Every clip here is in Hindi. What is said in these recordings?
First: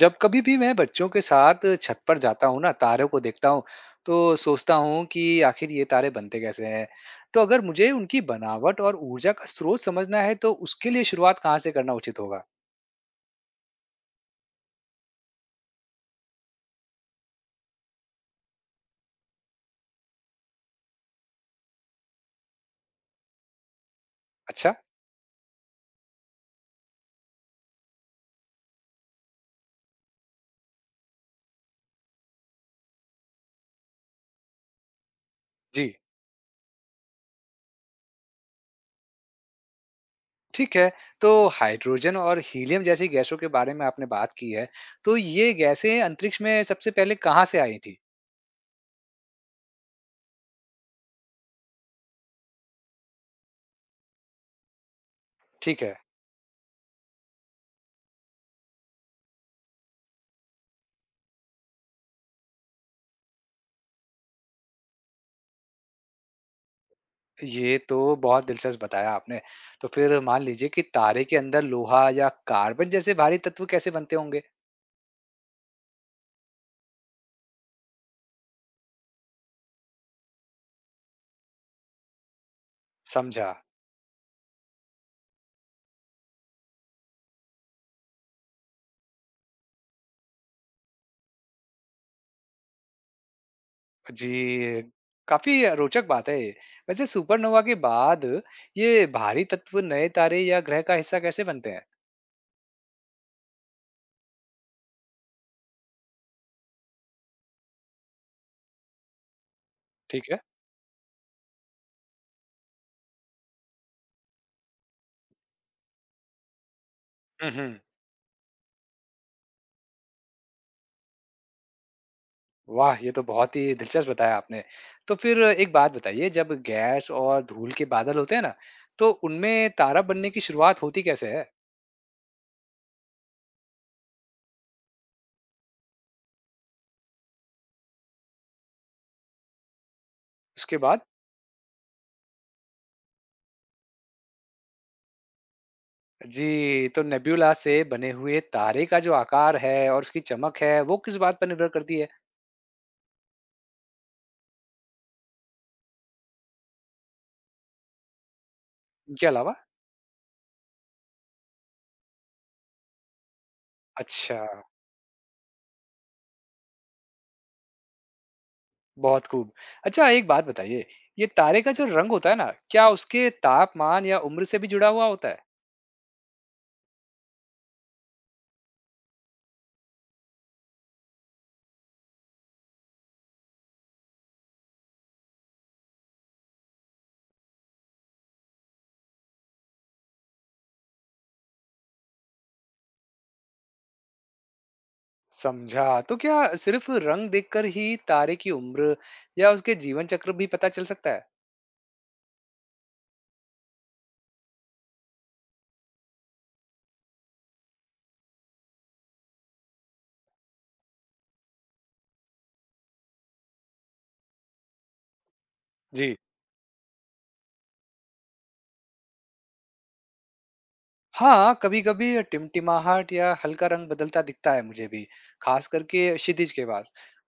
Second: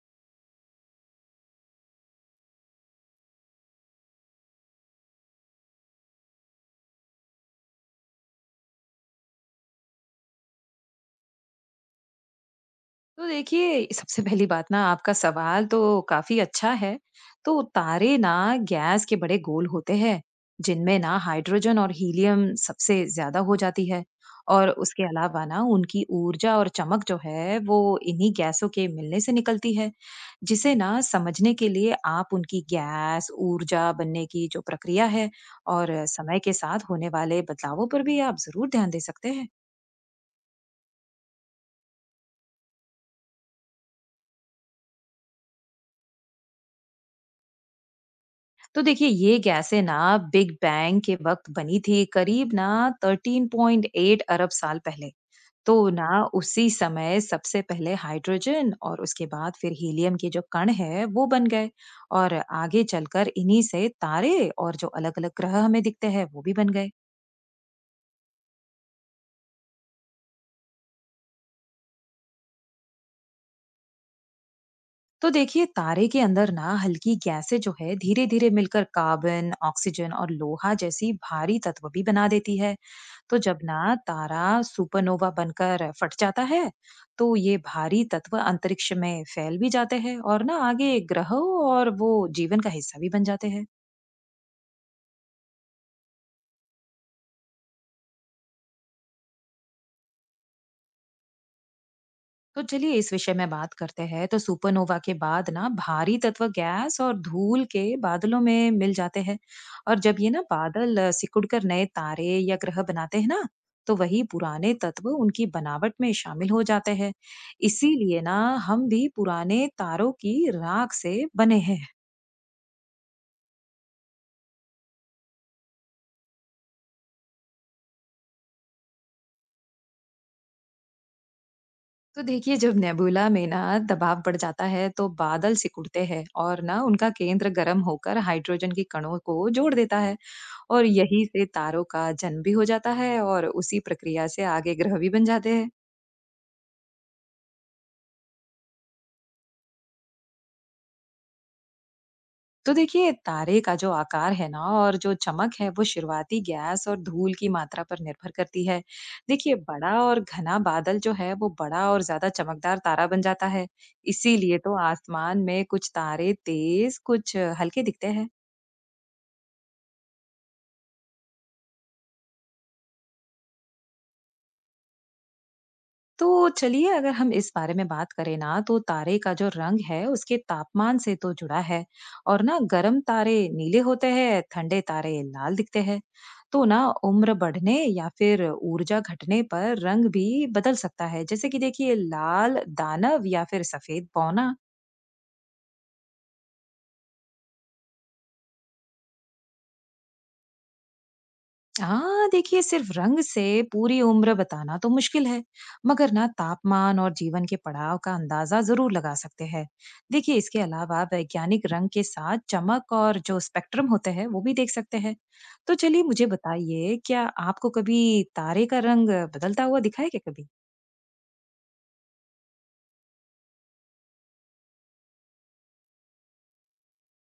जब कभी भी मैं बच्चों के साथ छत पर जाता हूँ ना तारों को देखता हूँ। तो सोचता हूँ कि आखिर ये तारे बनते कैसे हैं। तो अगर मुझे उनकी बनावट और ऊर्जा का स्रोत समझना है तो उसके लिए शुरुआत कहाँ से करना उचित होगा। तो देखिए, सबसे पहली बात ना आपका सवाल तो काफ़ी अच्छा है। तो तारे ना गैस के बड़े गोल होते हैं, जिनमें ना हाइड्रोजन और हीलियम सबसे ज़्यादा हो जाती है। और अच्छा। उसके अलावा ना उनकी ऊर्जा और चमक जो है, वो इन्हीं गैसों के मिलने से निकलती है, जिसे ना समझने के लिए आप उनकी गैस, ऊर्जा बनने की जो प्रक्रिया है जी। और समय के साथ होने वाले बदलावों पर भी आप ज़रूर ध्यान दे सकते हैं। ठीक है। तो हाइड्रोजन और हीलियम जैसी गैसों के बारे में आपने बात की है। तो ये गैसें अंतरिक्ष में सबसे पहले कहाँ से आई थी। तो देखिए ये गैसें ना बिग बैंग के वक्त बनी थी, करीब ना 13.8 अरब साल पहले। तो ठीक है। ना उसी समय सबसे पहले हाइड्रोजन और उसके बाद फिर हीलियम के जो कण है वो बन गए। और आगे चलकर इन्हीं से तारे और जो अलग अलग ग्रह हमें दिखते हैं वो भी बन गए। ये तो बहुत दिलचस्प बताया आपने। तो फिर मान लीजिए कि तारे के अंदर लोहा या कार्बन जैसे भारी तत्व कैसे बनते होंगे। तो देखिए तारे के अंदर ना हल्की गैसें जो है धीरे धीरे मिलकर कार्बन ऑक्सीजन और लोहा जैसी भारी तत्व भी बना देती है। तो समझा। जब ना तारा सुपरनोवा बनकर फट जाता है तो ये भारी तत्व अंतरिक्ष में फैल भी जाते हैं और ना आगे ग्रहों और वो जीवन का हिस्सा भी बन जाते हैं। जी, काफ़ी रोचक बात है ये। वैसे सुपरनोवा के बाद ये भारी तत्व नए तारे या ग्रह का हिस्सा कैसे बनते हैं? तो चलिए इस विषय में बात करते हैं। तो सुपरनोवा के बाद ना भारी तत्व गैस और धूल के बादलों में मिल जाते हैं। और जब ठीक ये है। ना बादल सिकुड़कर नए तारे या ग्रह बनाते हैं ना, तो वही पुराने तत्व उनकी बनावट में शामिल हो जाते हैं। हुँ, हुँ। इसीलिए ना हम भी पुराने तारों की राख से बने हैं। वाह! ये तो बहुत ही दिलचस्प बताया आपने। तो फिर एक बात बताइए, जब गैस और धूल के बादल होते हैं ना, तो उनमें तारा बनने की शुरुआत होती कैसे है? तो देखिए जब नेबुला में ना दबाव बढ़ जाता है तो बादल सिकुड़ते हैं और ना उनका केंद्र गर्म होकर हाइड्रोजन के कणों को जोड़ देता है। उसके और बाद? यही से तारों का जन्म भी हो जाता है और उसी प्रक्रिया से आगे ग्रह भी बन जाते हैं। जी, तो नेबुला से बने हुए तारे का जो आकार है और उसकी चमक है, वो किस बात पर निर्भर करती है? तो देखिए तारे का जो आकार है ना और जो चमक है वो शुरुआती गैस और धूल की मात्रा पर निर्भर करती है। इनके अलावा? देखिए बड़ा और घना बादल जो है वो बड़ा और ज्यादा चमकदार तारा बन जाता है। इसीलिए अच्छा। तो आसमान में कुछ तारे तेज कुछ हल्के दिखते हैं। बहुत खूब। अच्छा, एक बात बताइए, ये तारे का जो रंग होता है ना, क्या उसके तापमान या उम्र से भी जुड़ा हुआ होता है? तो चलिए अगर हम इस बारे में बात करें ना तो तारे का जो रंग है उसके तापमान से तो जुड़ा है। और ना गर्म तारे नीले होते हैं, ठंडे तारे लाल दिखते हैं। तो ना उम्र बढ़ने या फिर ऊर्जा घटने पर रंग भी बदल सकता है, जैसे कि देखिए लाल दानव या फिर सफेद पौना। समझा। तो क्या सिर्फ रंग देखकर ही तारे की उम्र या उसके जीवन चक्र भी पता चल सकता है? हाँ, देखिए सिर्फ रंग से पूरी उम्र बताना तो मुश्किल है, मगर ना तापमान और जीवन के पड़ाव का अंदाजा जरूर लगा सकते हैं। देखिए इसके अलावा वैज्ञानिक रंग के साथ चमक और जो स्पेक्ट्रम होते हैं वो भी देख सकते हैं। तो चलिए जी। मुझे बताइए, क्या आपको कभी तारे का रंग बदलता हुआ दिखा है क्या कभी? हाँ, कभी-कभी टिमटिमाहट या हल्का रंग बदलता दिखता है मुझे भी, खास करके क्षितिज के बाद।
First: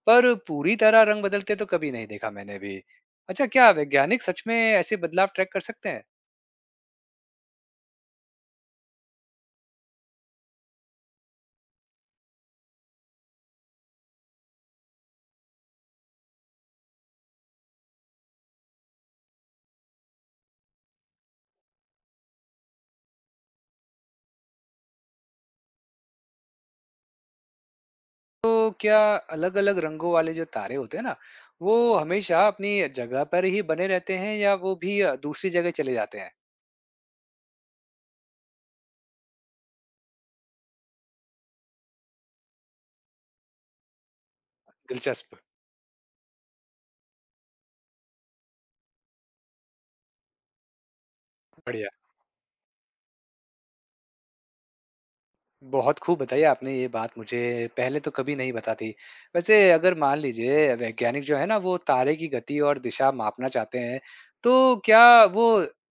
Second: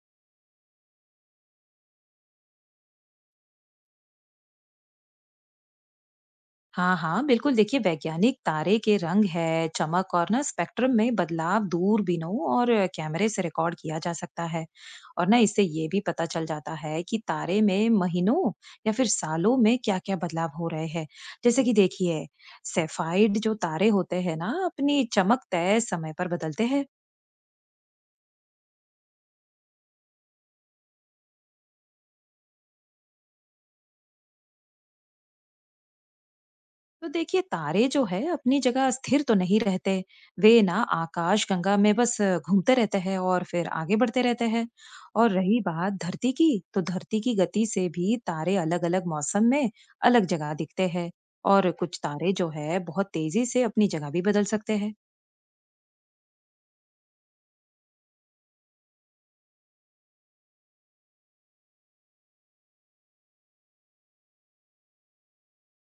पर पूरी तरह रंग बदलते तो कभी नहीं देखा मैंने भी। अच्छा, क्या वैज्ञानिक सच में ऐसे बदलाव ट्रैक कर सकते हैं? हाँ हाँ, बिल्कुल। देखिए वैज्ञानिक तारे के रंग है चमक और ना स्पेक्ट्रम में बदलाव दूरबीनों और कैमरे से रिकॉर्ड किया जा सकता है। और ना इससे ये भी पता चल जाता है कि तारे में महीनों या फिर सालों में क्या-क्या बदलाव हो रहे हैं। जैसे कि देखिए सेफाइड जो तारे होते हैं ना अपनी चमक तय समय पर बदलते हैं। तो क्या अलग-अलग रंगों वाले जो तारे होते हैं ना, वो हमेशा अपनी जगह पर ही बने रहते हैं या वो भी दूसरी जगह चले जाते हैं? तो देखिए तारे जो है अपनी जगह स्थिर तो नहीं रहते। वे ना आकाश गंगा में बस घूमते रहते हैं और फिर आगे बढ़ते रहते हैं। और दिलचस्प। रही बात धरती की, तो धरती की गति से भी तारे अलग अलग मौसम में अलग जगह दिखते हैं। और बढ़िया। कुछ तारे जो है बहुत तेजी से अपनी जगह भी बदल सकते हैं। बहुत खूब बताई आपने ये बात मुझे, पहले तो कभी नहीं पता थी। वैसे अगर मान लीजिए वैज्ञानिक जो है ना वो तारे की गति और दिशा मापना चाहते हैं, तो क्या वो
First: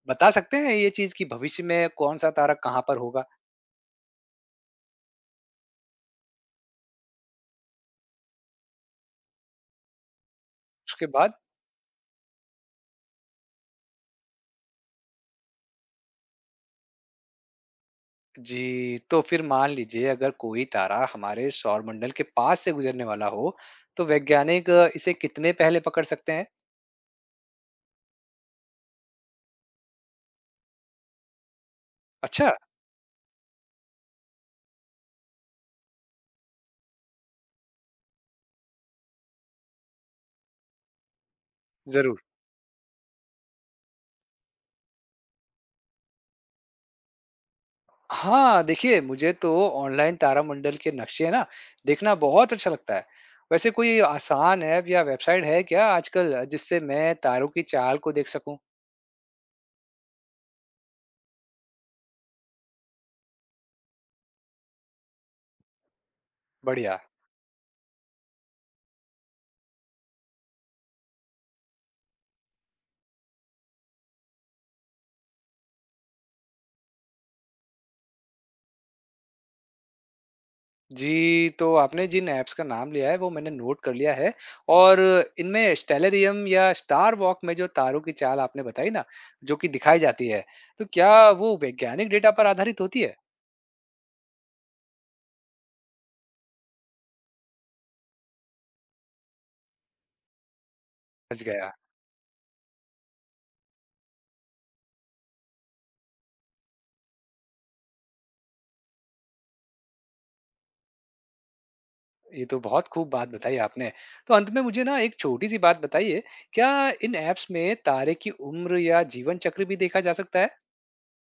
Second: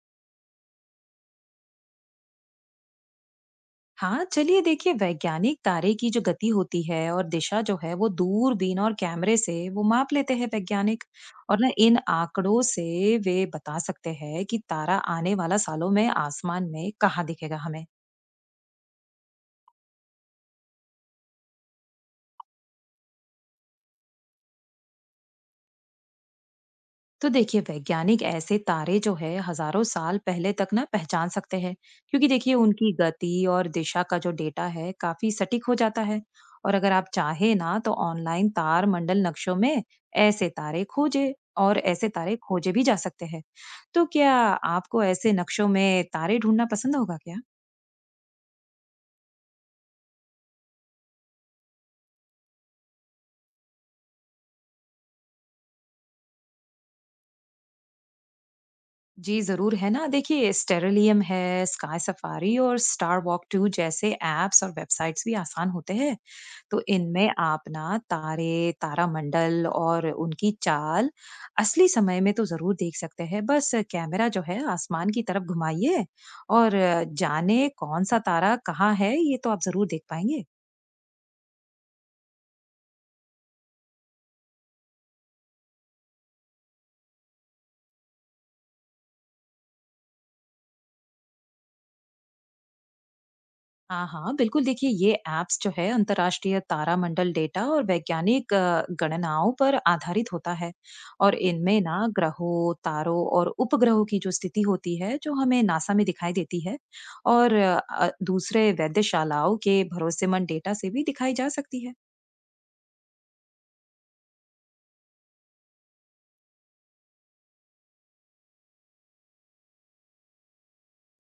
बता सकते हैं ये चीज़ कि भविष्य में कौन-सा तारा कहाँ पर होगा? हाँ, चलिए देखिए वैज्ञानिक तारे की जो गति होती है और दिशा जो है वो दूरबीन और कैमरे से वो माप लेते हैं वैज्ञानिक। उसके बाद। और ना इन आंकड़ों से वे बता सकते हैं कि तारा आने वाला सालों में आसमान में कहाँ दिखेगा हमें। जी, तो फिर मान लीजिए अगर कोई तारा हमारे सौरमंडल के पास से गुजरने वाला हो, तो वैज्ञानिक इसे कितने पहले पकड़ सकते हैं? तो देखिए वैज्ञानिक ऐसे तारे जो है हजारों साल पहले तक ना पहचान सकते हैं, क्योंकि अच्छा। देखिए उनकी गति और दिशा का जो डेटा है काफी सटीक हो जाता है। और अगर आप चाहे ना तो ऑनलाइन तार मंडल नक्शों में ऐसे तारे खोजे और ऐसे ज़रूर। तारे खोजे भी जा सकते हैं। तो क्या आपको ऐसे नक्शों में तारे ढूंढना पसंद होगा क्या? हाँ, देखिए मुझे तो ऑनलाइन तारामंडल के नक्शे ना देखना बहुत अच्छा लगता है। वैसे कोई आसान ऐप या वेबसाइट है क्या आजकल जिससे मैं तारों की चाल को देख सकूं? जी जरूर है ना, देखिए स्टेरिलियम है, स्काई सफारी और स्टार वॉक टू जैसे एप्स और वेबसाइट्स भी आसान होते हैं। तो बढ़िया। इनमें आप ना तारे, तारामंडल और उनकी चाल असली समय में तो ज़रूर देख सकते हैं। बस कैमरा जो है आसमान की तरफ घुमाइए और जाने कौन-सा तारा कहाँ है, ये तो आप ज़रूर देख पाएँगे। जी, तो आपने जिन ऐप्स का नाम लिया है, वो मैंने नोट कर लिया है। और इनमें स्टेलरियम या स्टार वॉक में जो तारों की चाल आपने बताई ना, जो कि दिखाई जाती है, तो क्या वो वैज्ञानिक डेटा पर आधारित होती है? हाँ, हाँ, बिल्कुल। देखिए ये ऐप्स जो है अंतर्राष्ट्रीय तारामंडल डेटा और वैज्ञानिक गणनाओं पर आधारित होता है। और समझ गया। इनमें ना ग्रहों, तारों और उपग्रहों की जो स्थिति होती है जो हमें नासा में दिखाई देती है और दूसरे वैद्यशालाओं के भरोसेमंद डेटा से भी दिखाई जा सकती है। ये तो बहुत खूब बात बताई आपने। तो अंत में मुझे ना एक छोटी-सी बात बताइए, क्या इन ऐप्स में तारे की उम्र या जीवन चक्र भी देखा जा सकता है?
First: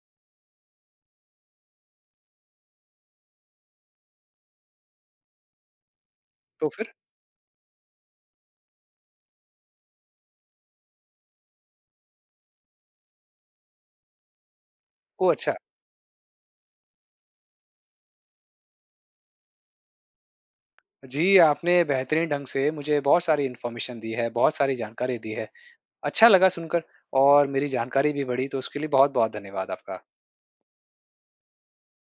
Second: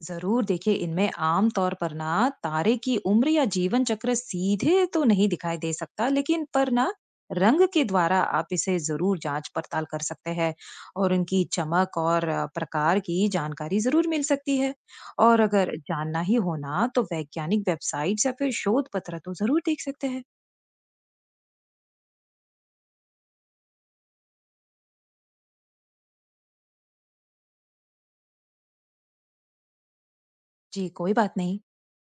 जरूर देखिए इनमें आम तौर पर ना तारे की उम्र या जीवन चक्र सीधे तो नहीं दिखाई दे सकता, लेकिन तो पर फिर? ना रंग के द्वारा आप इसे जरूर जांच पड़ताल कर सकते हैं। और उनकी चमक और प्रकार की जानकारी जरूर मिल सकती है। ओह और अच्छा। अगर जानना ही हो ना तो वैज्ञानिक वेबसाइट या फिर शोध पत्र तो जरूर देख सकते हैं। जी, आपने बेहतरीन ढंग से मुझे बहुत सारी इन्फॉर्मेशन दी है, बहुत सारी जानकारी दी है। अच्छा लगा सुनकर, और मेरी जानकारी भी बढ़ी, तो उसके लिए बहुत-बहुत धन्यवाद आपका। जी कोई बात नहीं।